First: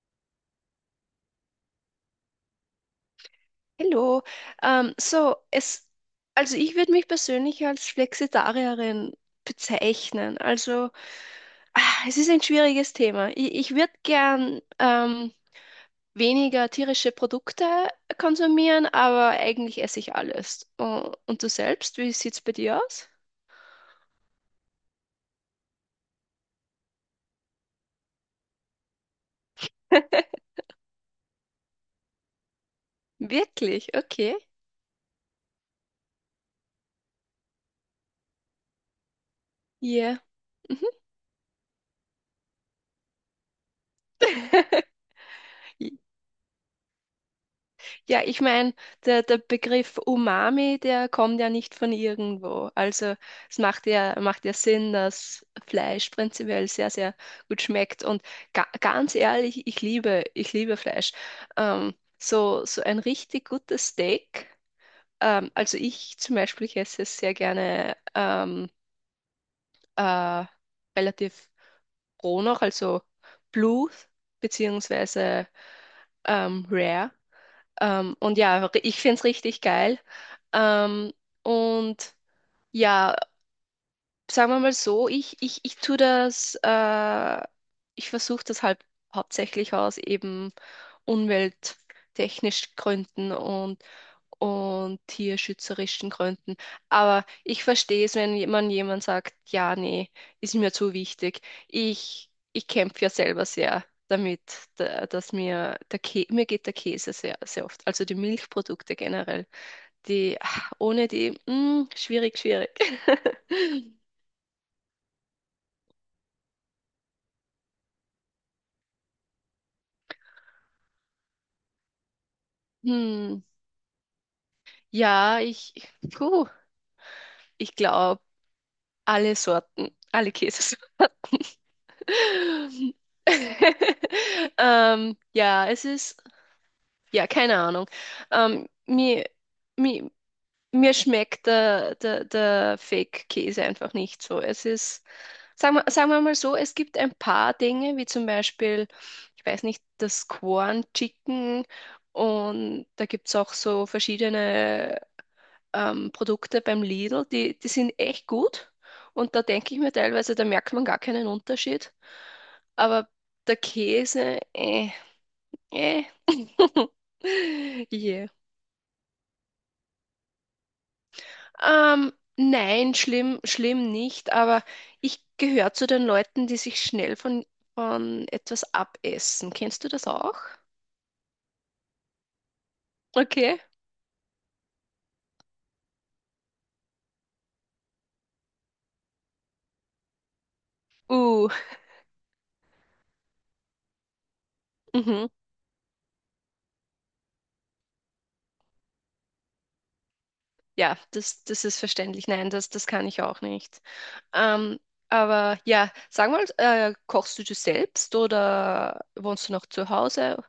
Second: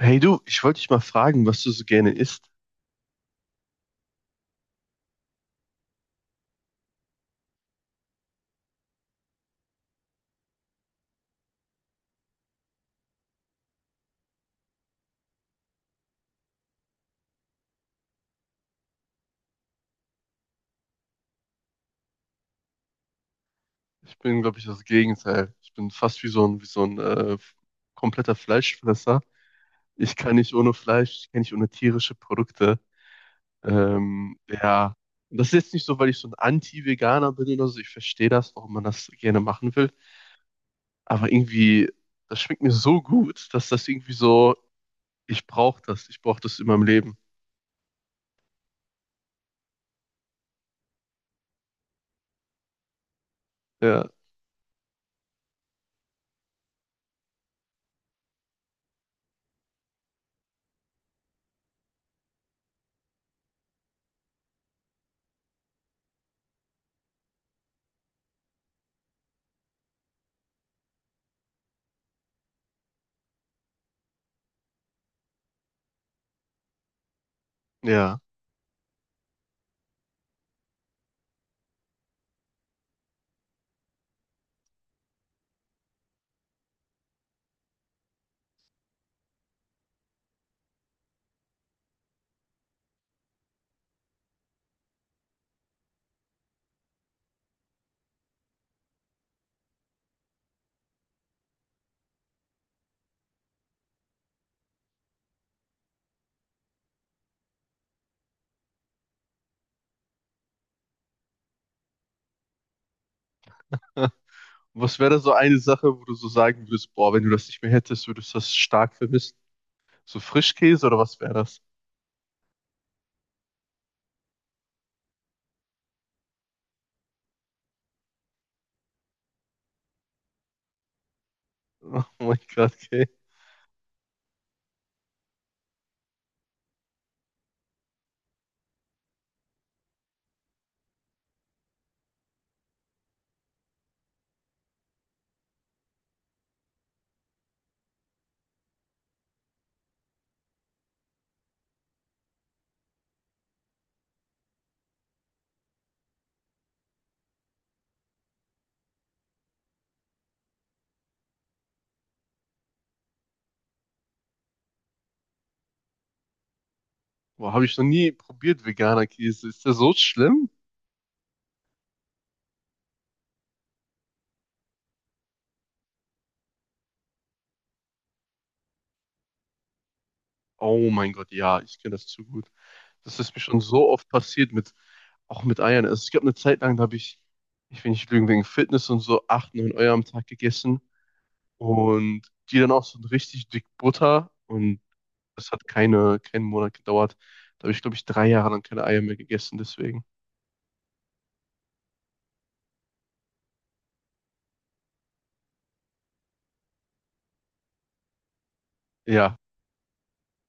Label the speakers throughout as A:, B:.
A: Hey du, ich wollte dich mal fragen, was du so gerne isst.
B: Hallo. Ähm, so, es, also ich würde mich persönlich als Flexitarierin bezeichnen. Also, es ist ein schwieriges Thema. Ich würde gern weniger tierische Produkte konsumieren, aber eigentlich esse ich alles. Oh, und du selbst, wie sieht's bei dir aus?
A: Ich bin, glaube ich, das Gegenteil. Ich bin fast wie so ein kompletter Fleischfresser. Ich kann nicht ohne Fleisch, ich kann nicht ohne tierische Produkte.
B: Wirklich? Okay.
A: Ja, das ist jetzt nicht so, weil ich so ein Anti-Veganer bin oder so. Ich verstehe das, warum man das gerne machen will.
B: Yeah. Mhm.
A: Aber irgendwie, das schmeckt mir so gut, dass das irgendwie so, ich brauche das in meinem Leben.
B: Ja, ich meine, der Begriff Umami, der kommt ja nicht von irgendwo. Also es
A: Ja,
B: macht ja Sinn, dass Fleisch prinzipiell sehr, sehr gut schmeckt. Und ga ganz ehrlich, ich liebe Fleisch. So, so ein richtig gutes Steak. Also ich zum Beispiel ich esse es sehr gerne, äh, relativ roh noch, also Blue beziehungsweise Rare. Ähm,
A: ja.
B: und ja, ich finde es richtig geil. Ähm, und ja, sagen wir mal so, ich tue ich versuche das halt hauptsächlich aus eben umwelttechnisch Gründen und tierschützerischen Gründen. Aber ich verstehe es, wenn man jemand sagt, ja, nee, ist mir zu wichtig. Ich kämpfe ja selber sehr damit, dass mir geht der Käse sehr, sehr oft, also die Milchprodukte generell. Die, ohne die, schwierig, schwierig.
A: Was wäre so eine Sache, wo du so sagen würdest, boah, wenn du das nicht mehr hättest, würdest du das stark vermissen? So Frischkäse oder was wäre das?
B: Hm, ja, ich, puh, ich glaube, alle Sorten, alle Käse.
A: Oh mein Gott, okay.
B: Ähm, ja, es ist, ja, keine Ahnung. Ähm, mir, mir, mir schmeckt der Fake-Käse einfach nicht so. Es ist, sagen wir, Sagen wir mal so, es gibt ein paar Dinge, wie zum Beispiel, ich weiß nicht, das Corn Chicken, und da gibt es auch so verschiedene Produkte beim Lidl, die sind echt gut. Und da denke ich mir teilweise, da merkt man gar keinen Unterschied. Aber der Käse, äh.
A: Boah, habe ich noch nie
B: Yeah.
A: probiert, veganer Käse. Ist der so schlimm?
B: Nein, schlimm, schlimm nicht, aber ich gehöre zu den Leuten, die sich schnell von etwas abessen. Kennst du das auch?
A: Oh mein Gott, ja, ich kenne das zu gut. Das ist mir schon
B: Okay.
A: so oft passiert auch mit Eiern. Also es gab eine Zeit lang, da habe ich, ich will nicht lügen, wegen Fitness und so, acht, neun Eier am Tag gegessen.
B: Uh.
A: Und die dann auch so richtig dick Butter. Und
B: Mhm.
A: das hat keinen Monat gedauert. Da habe ich, glaube ich, 3 Jahre lang keine Eier mehr gegessen, deswegen.
B: Ja, das ist verständlich. Nein, das kann ich auch nicht. Ähm, aber ja, sag mal, kochst du das selbst oder
A: Ja,
B: wohnst du noch zu Hause?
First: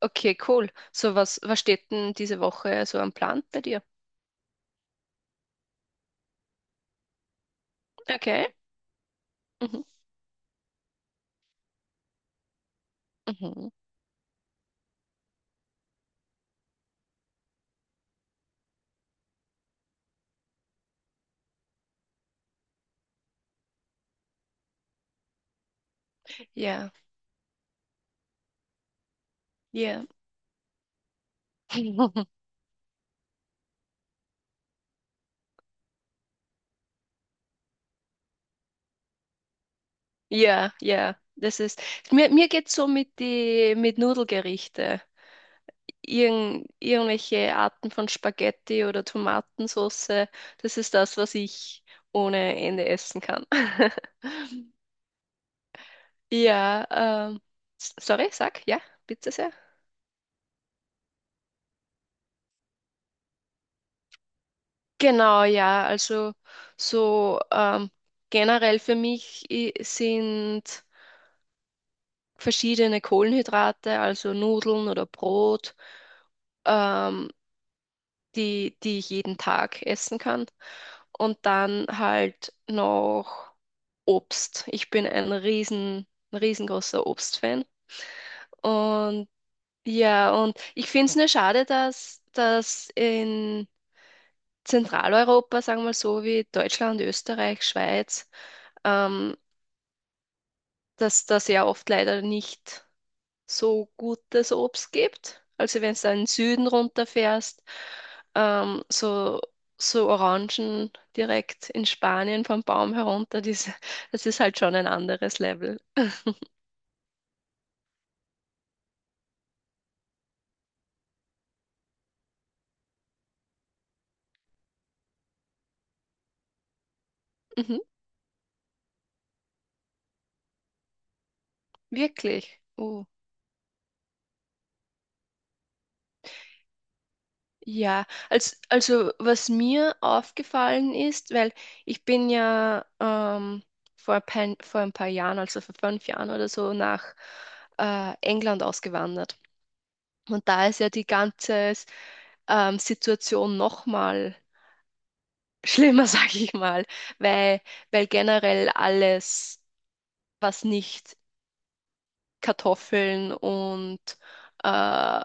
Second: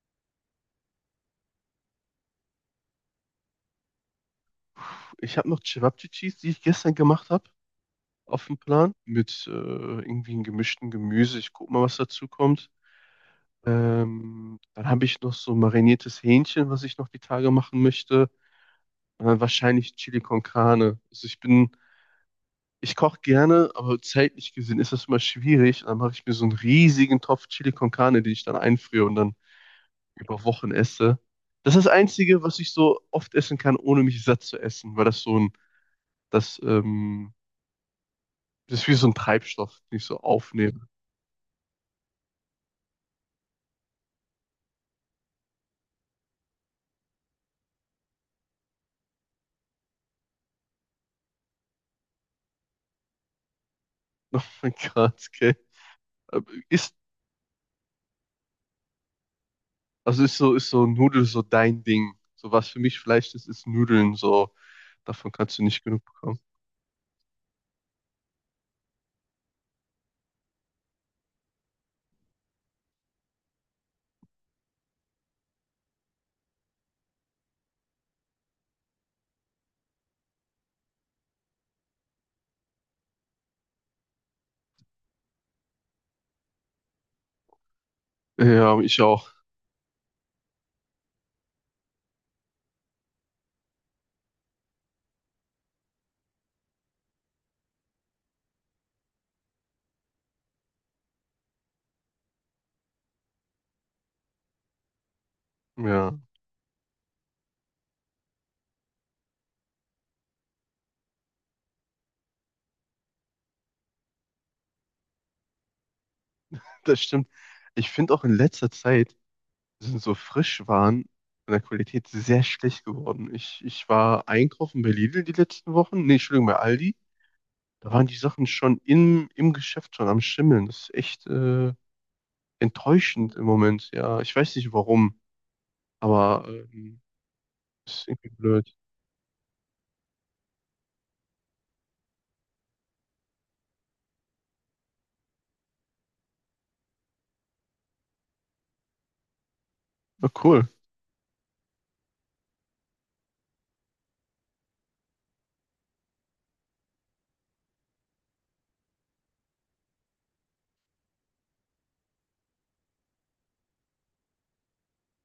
B: Okay, cool. So, was steht denn diese Woche so am Plan bei dir?
A: ich habe noch Cevapcicis, die ich gestern gemacht habe, auf
B: Okay.
A: dem Plan mit
B: Mhm.
A: irgendwie einem gemischten Gemüse. Ich guck mal, was dazu kommt.
B: Mhm.
A: Dann habe ich noch so mariniertes Hähnchen, was ich noch die Tage machen möchte. Und dann wahrscheinlich Chili con Carne. Also ich koche gerne, aber zeitlich gesehen ist das immer schwierig. Und dann mache ich mir so einen
B: Ja,
A: riesigen Topf Chili con Carne, den ich dann einfriere und dann
B: ja.
A: über Wochen esse. Das ist das Einzige, was ich so oft essen kann, ohne mich satt zu essen. Weil das so ein, das Das ist wie so ein Treibstoff, den ich so
B: Ja,
A: aufnehme.
B: ja. Mir geht's so mit Nudelgerichte, irgendwelche Arten von Spaghetti oder Tomatensauce. Das ist das, was ich ohne Ende essen kann.
A: Oh mein Gott, okay. Aber
B: Ja,
A: Ist,
B: sorry, bitte sehr.
A: also ist so Nudel so dein Ding? So was für mich Fleisch ist, ist Nudeln so. Davon
B: Genau,
A: kannst du nicht
B: ja,
A: genug
B: also
A: bekommen.
B: so, generell für mich sind verschiedene Kohlenhydrate, also Nudeln oder Brot, ähm, die ich jeden Tag essen kann. Und dann halt noch Obst. Ich bin ein riesengroßer Obstfan.
A: Ja, ich auch.
B: Und ja, und ich finde es nur schade, dass in Zentraleuropa, sagen wir mal so, wie Deutschland, Österreich, Schweiz, ähm, dass da sehr oft leider nicht so gutes Obst gibt. Also wenn du da
A: Ja,
B: in den Süden runterfährst, so, so Orangen direkt in Spanien vom Baum herunter, das ist halt schon ein anderes Level.
A: das stimmt. Ich finde auch in letzter Zeit sind so Frischwaren von der Qualität sehr schlecht geworden. Ich war einkaufen bei Lidl die letzten Wochen. Nee, Entschuldigung, bei Aldi.
B: Mhm,
A: Da waren die Sachen schon im Geschäft schon am Schimmeln. Das ist echt
B: wirklich. Oh.
A: enttäuschend im Moment. Ja, ich weiß nicht warum. Aber
B: Ja,
A: ist irgendwie blöd.
B: also was mir aufgefallen ist, weil ich bin ja vor ein paar Jahren, also vor 5 Jahren oder so, nach England ausgewandert.
A: Ah,
B: Und
A: cool.
B: da ist ja die ganze Situation nochmal schlimmer, sag ich mal, weil, weil generell alles, was nicht Kartoffeln und äh,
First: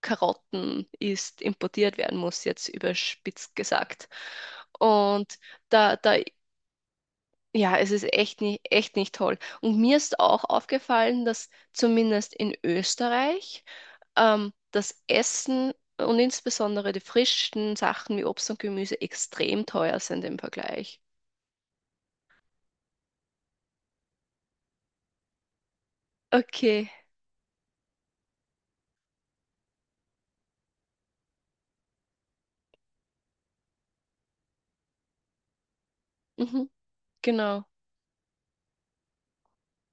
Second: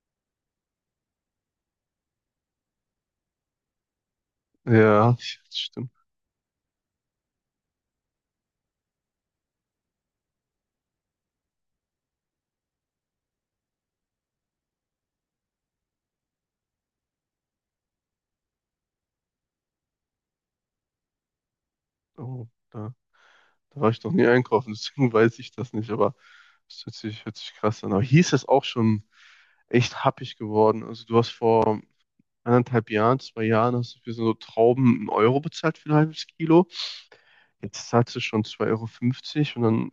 B: Karotten ist, importiert werden muss, jetzt überspitzt gesagt.
A: Ja, das
B: Und
A: stimmt.
B: da, da Ja, es ist echt nicht toll. Und mir ist auch aufgefallen, dass zumindest in Österreich das Essen und insbesondere die frischen Sachen wie Obst und Gemüse extrem teuer sind im Vergleich.
A: Oh, da war ich noch nie einkaufen, deswegen weiß ich das nicht, aber es
B: Okay,
A: hört sich krass an. Aber hier ist es auch schon echt happig geworden. Also du hast vor 1,5 Jahren, 2 Jahren, hast du für so Trauben 1 Euro bezahlt für ein halbes Kilo.
B: mhm, genau.
A: Jetzt zahlst du schon 2,50 € und dann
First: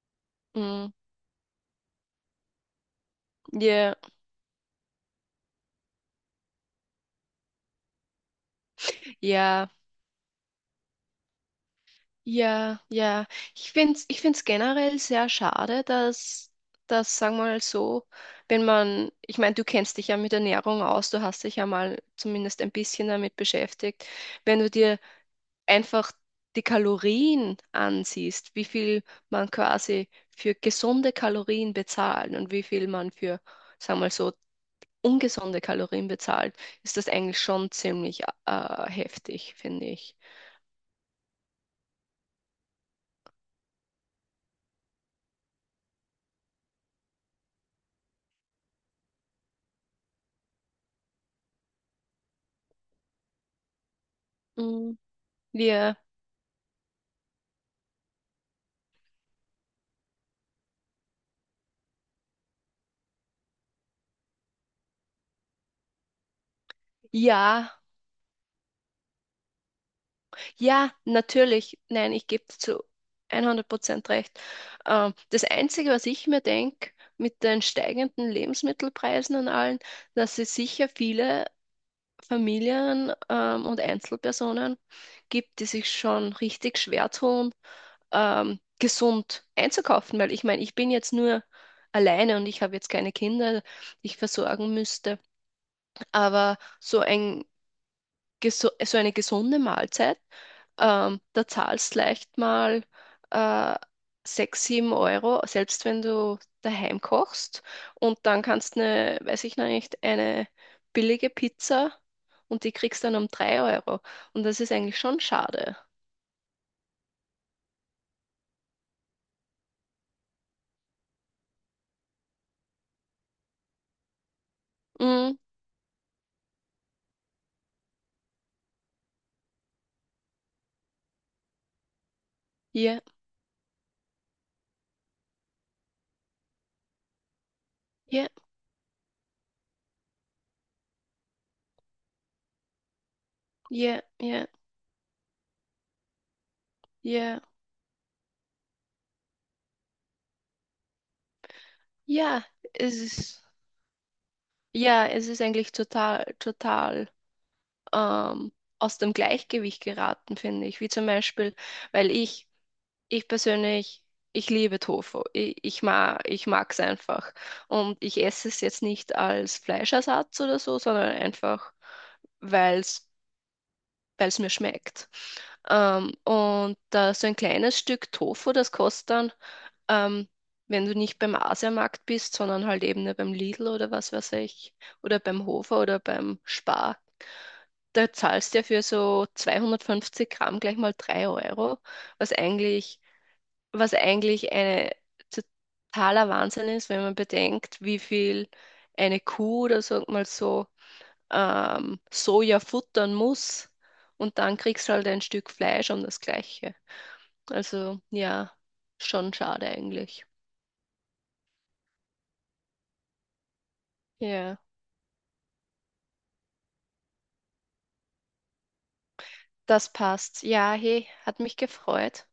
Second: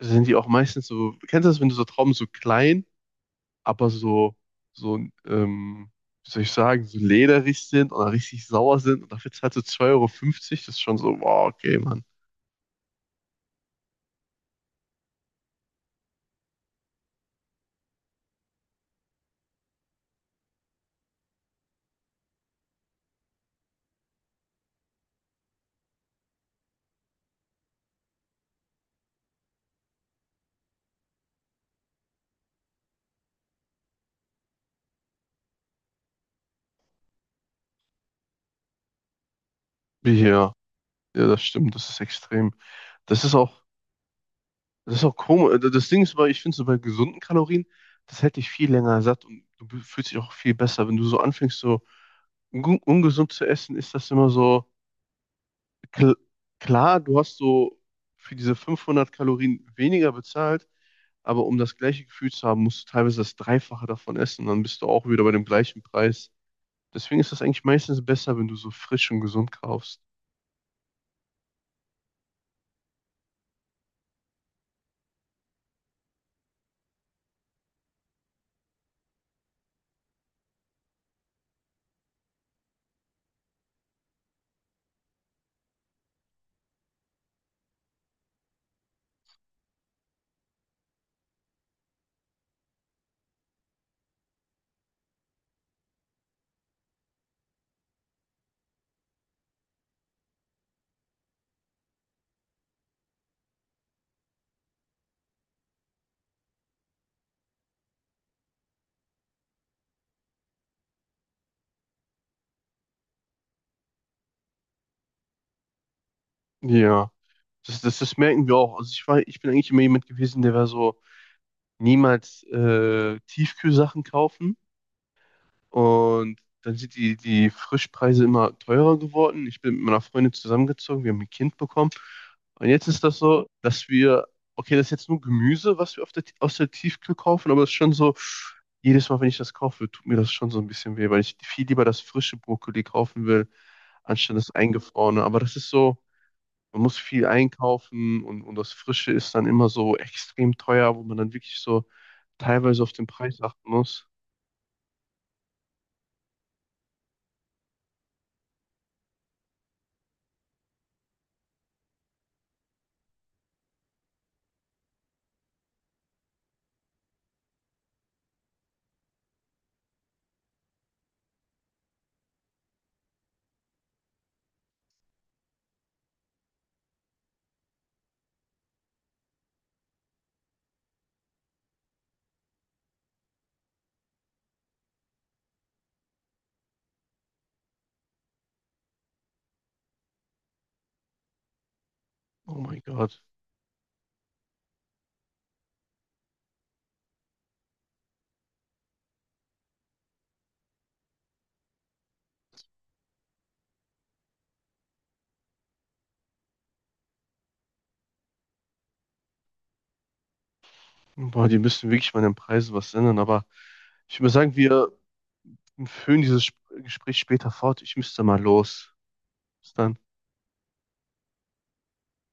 A: sind die auch meistens
B: Mm.
A: so, kennst du das, wenn du so Trauben so klein aber
B: Ja,
A: so, so, ähm, wie soll ich sagen, so lederig sind oder richtig sauer sind. Und dafür zahlst du
B: ja.
A: zwei Euro fünfzig. Das ist schon so, wow, okay, Mann.
B: Ja, ja. Ich finde es Ich find's generell sehr schade, dass, sagen wir mal so, wenn man, ich meine, du kennst dich ja mit Ernährung aus, du hast dich ja mal zumindest ein bisschen damit beschäftigt, wenn du dir einfach die Kalorien ansiehst, wie viel man quasi für gesunde Kalorien bezahlt und wie viel man für, sagen wir mal so, ungesunde Kalorien bezahlt, ist das eigentlich schon ziemlich heftig, finde
A: Wie
B: ich.
A: hier. Ja, ja, das stimmt, das ist extrem. Das ist auch, das ist auch komisch. Das Ding ist, weil ich finde, so bei gesunden Kalorien, das hält dich viel länger satt und du fühlst dich auch viel besser. Wenn du so anfängst, so ungesund zu essen, ist das immer so,
B: Mm. Wir,
A: Kl klar, du hast so für diese 500 Kalorien weniger bezahlt, aber um das gleiche Gefühl zu haben, musst du teilweise das Dreifache davon essen, dann bist du auch wieder bei dem gleichen Preis. Deswegen ist das eigentlich
B: ja.
A: meistens besser, wenn du so frisch und gesund kaufst.
B: Ja, natürlich. Nein, ich gebe dir zu 100% recht. Das Einzige, was ich mir denke, mit den steigenden Lebensmittelpreisen und allen, dass es sicher viele Familien und Einzelpersonen gibt, die sich schon richtig schwer tun, gesund einzukaufen. Weil ich meine, ich bin jetzt nur alleine und ich habe jetzt keine Kinder, die ich versorgen müsste. Aber so ein geso so eine gesunde Mahlzeit, da zahlst leicht mal äh, 6, 7 Euro, selbst wenn du daheim kochst. Und dann kannst du eine, weiß ich noch nicht, eine billige Pizza, und die kriegst dann um 3 Euro. Und das ist eigentlich schon schade.
A: Ja, das merken wir auch. Also ich bin eigentlich immer jemand gewesen, der war so niemals Tiefkühlsachen kaufen.
B: Mm,
A: Und dann sind die Frischpreise immer teurer geworden. Ich bin mit meiner Freundin zusammengezogen, wir haben ein Kind bekommen. Und jetzt
B: ja,
A: ist das so, dass wir, okay, das ist jetzt nur Gemüse, was wir aus der Tiefkühl kaufen, aber es ist schon so,
B: ja,
A: jedes Mal, wenn ich das kaufe, tut mir das schon so ein bisschen weh, weil ich viel lieber das frische Brokkoli kaufen will,
B: ja,
A: anstatt
B: ja,
A: das eingefrorene. Aber das ist so, man muss viel
B: ja.
A: einkaufen und das Frische ist dann immer so extrem teuer, wo man dann wirklich so
B: Ja,
A: teilweise auf
B: es
A: den Preis
B: ist,
A: achten muss.
B: ja, es ist eigentlich total, total ähm, aus dem Gleichgewicht geraten, finde ich. Wie zum Beispiel, weil ich ich persönlich, ich liebe Tofu. Ich, ich mag es einfach. Und ich esse es jetzt nicht als Fleischersatz oder so, sondern einfach, weil es, weil es mir schmeckt. Und da so ein kleines Stück Tofu, das kostet dann, ähm, wenn du nicht beim Asiamarkt bist, sondern halt eben nur beim Lidl oder was weiß ich, oder beim Hofer oder beim Spar, da zahlst du ja für so 250 Gramm gleich mal 3 Euro, was
A: Oh mein
B: eigentlich
A: Gott.
B: was eigentlich eine totaler Wahnsinn ist, wenn man bedenkt, wie viel eine Kuh oder sag mal so Soja futtern muss, und dann kriegst du halt ein Stück Fleisch um das Gleiche. Also ja, schon schade eigentlich.
A: Boah, die müssen wirklich mal an den Preisen was ändern, aber ich würde sagen,
B: Ja,
A: wir führen dieses Gespräch später fort. Ich müsste mal los. Bis
B: das
A: dann.
B: passt. Ja, hey, hat mich gefreut.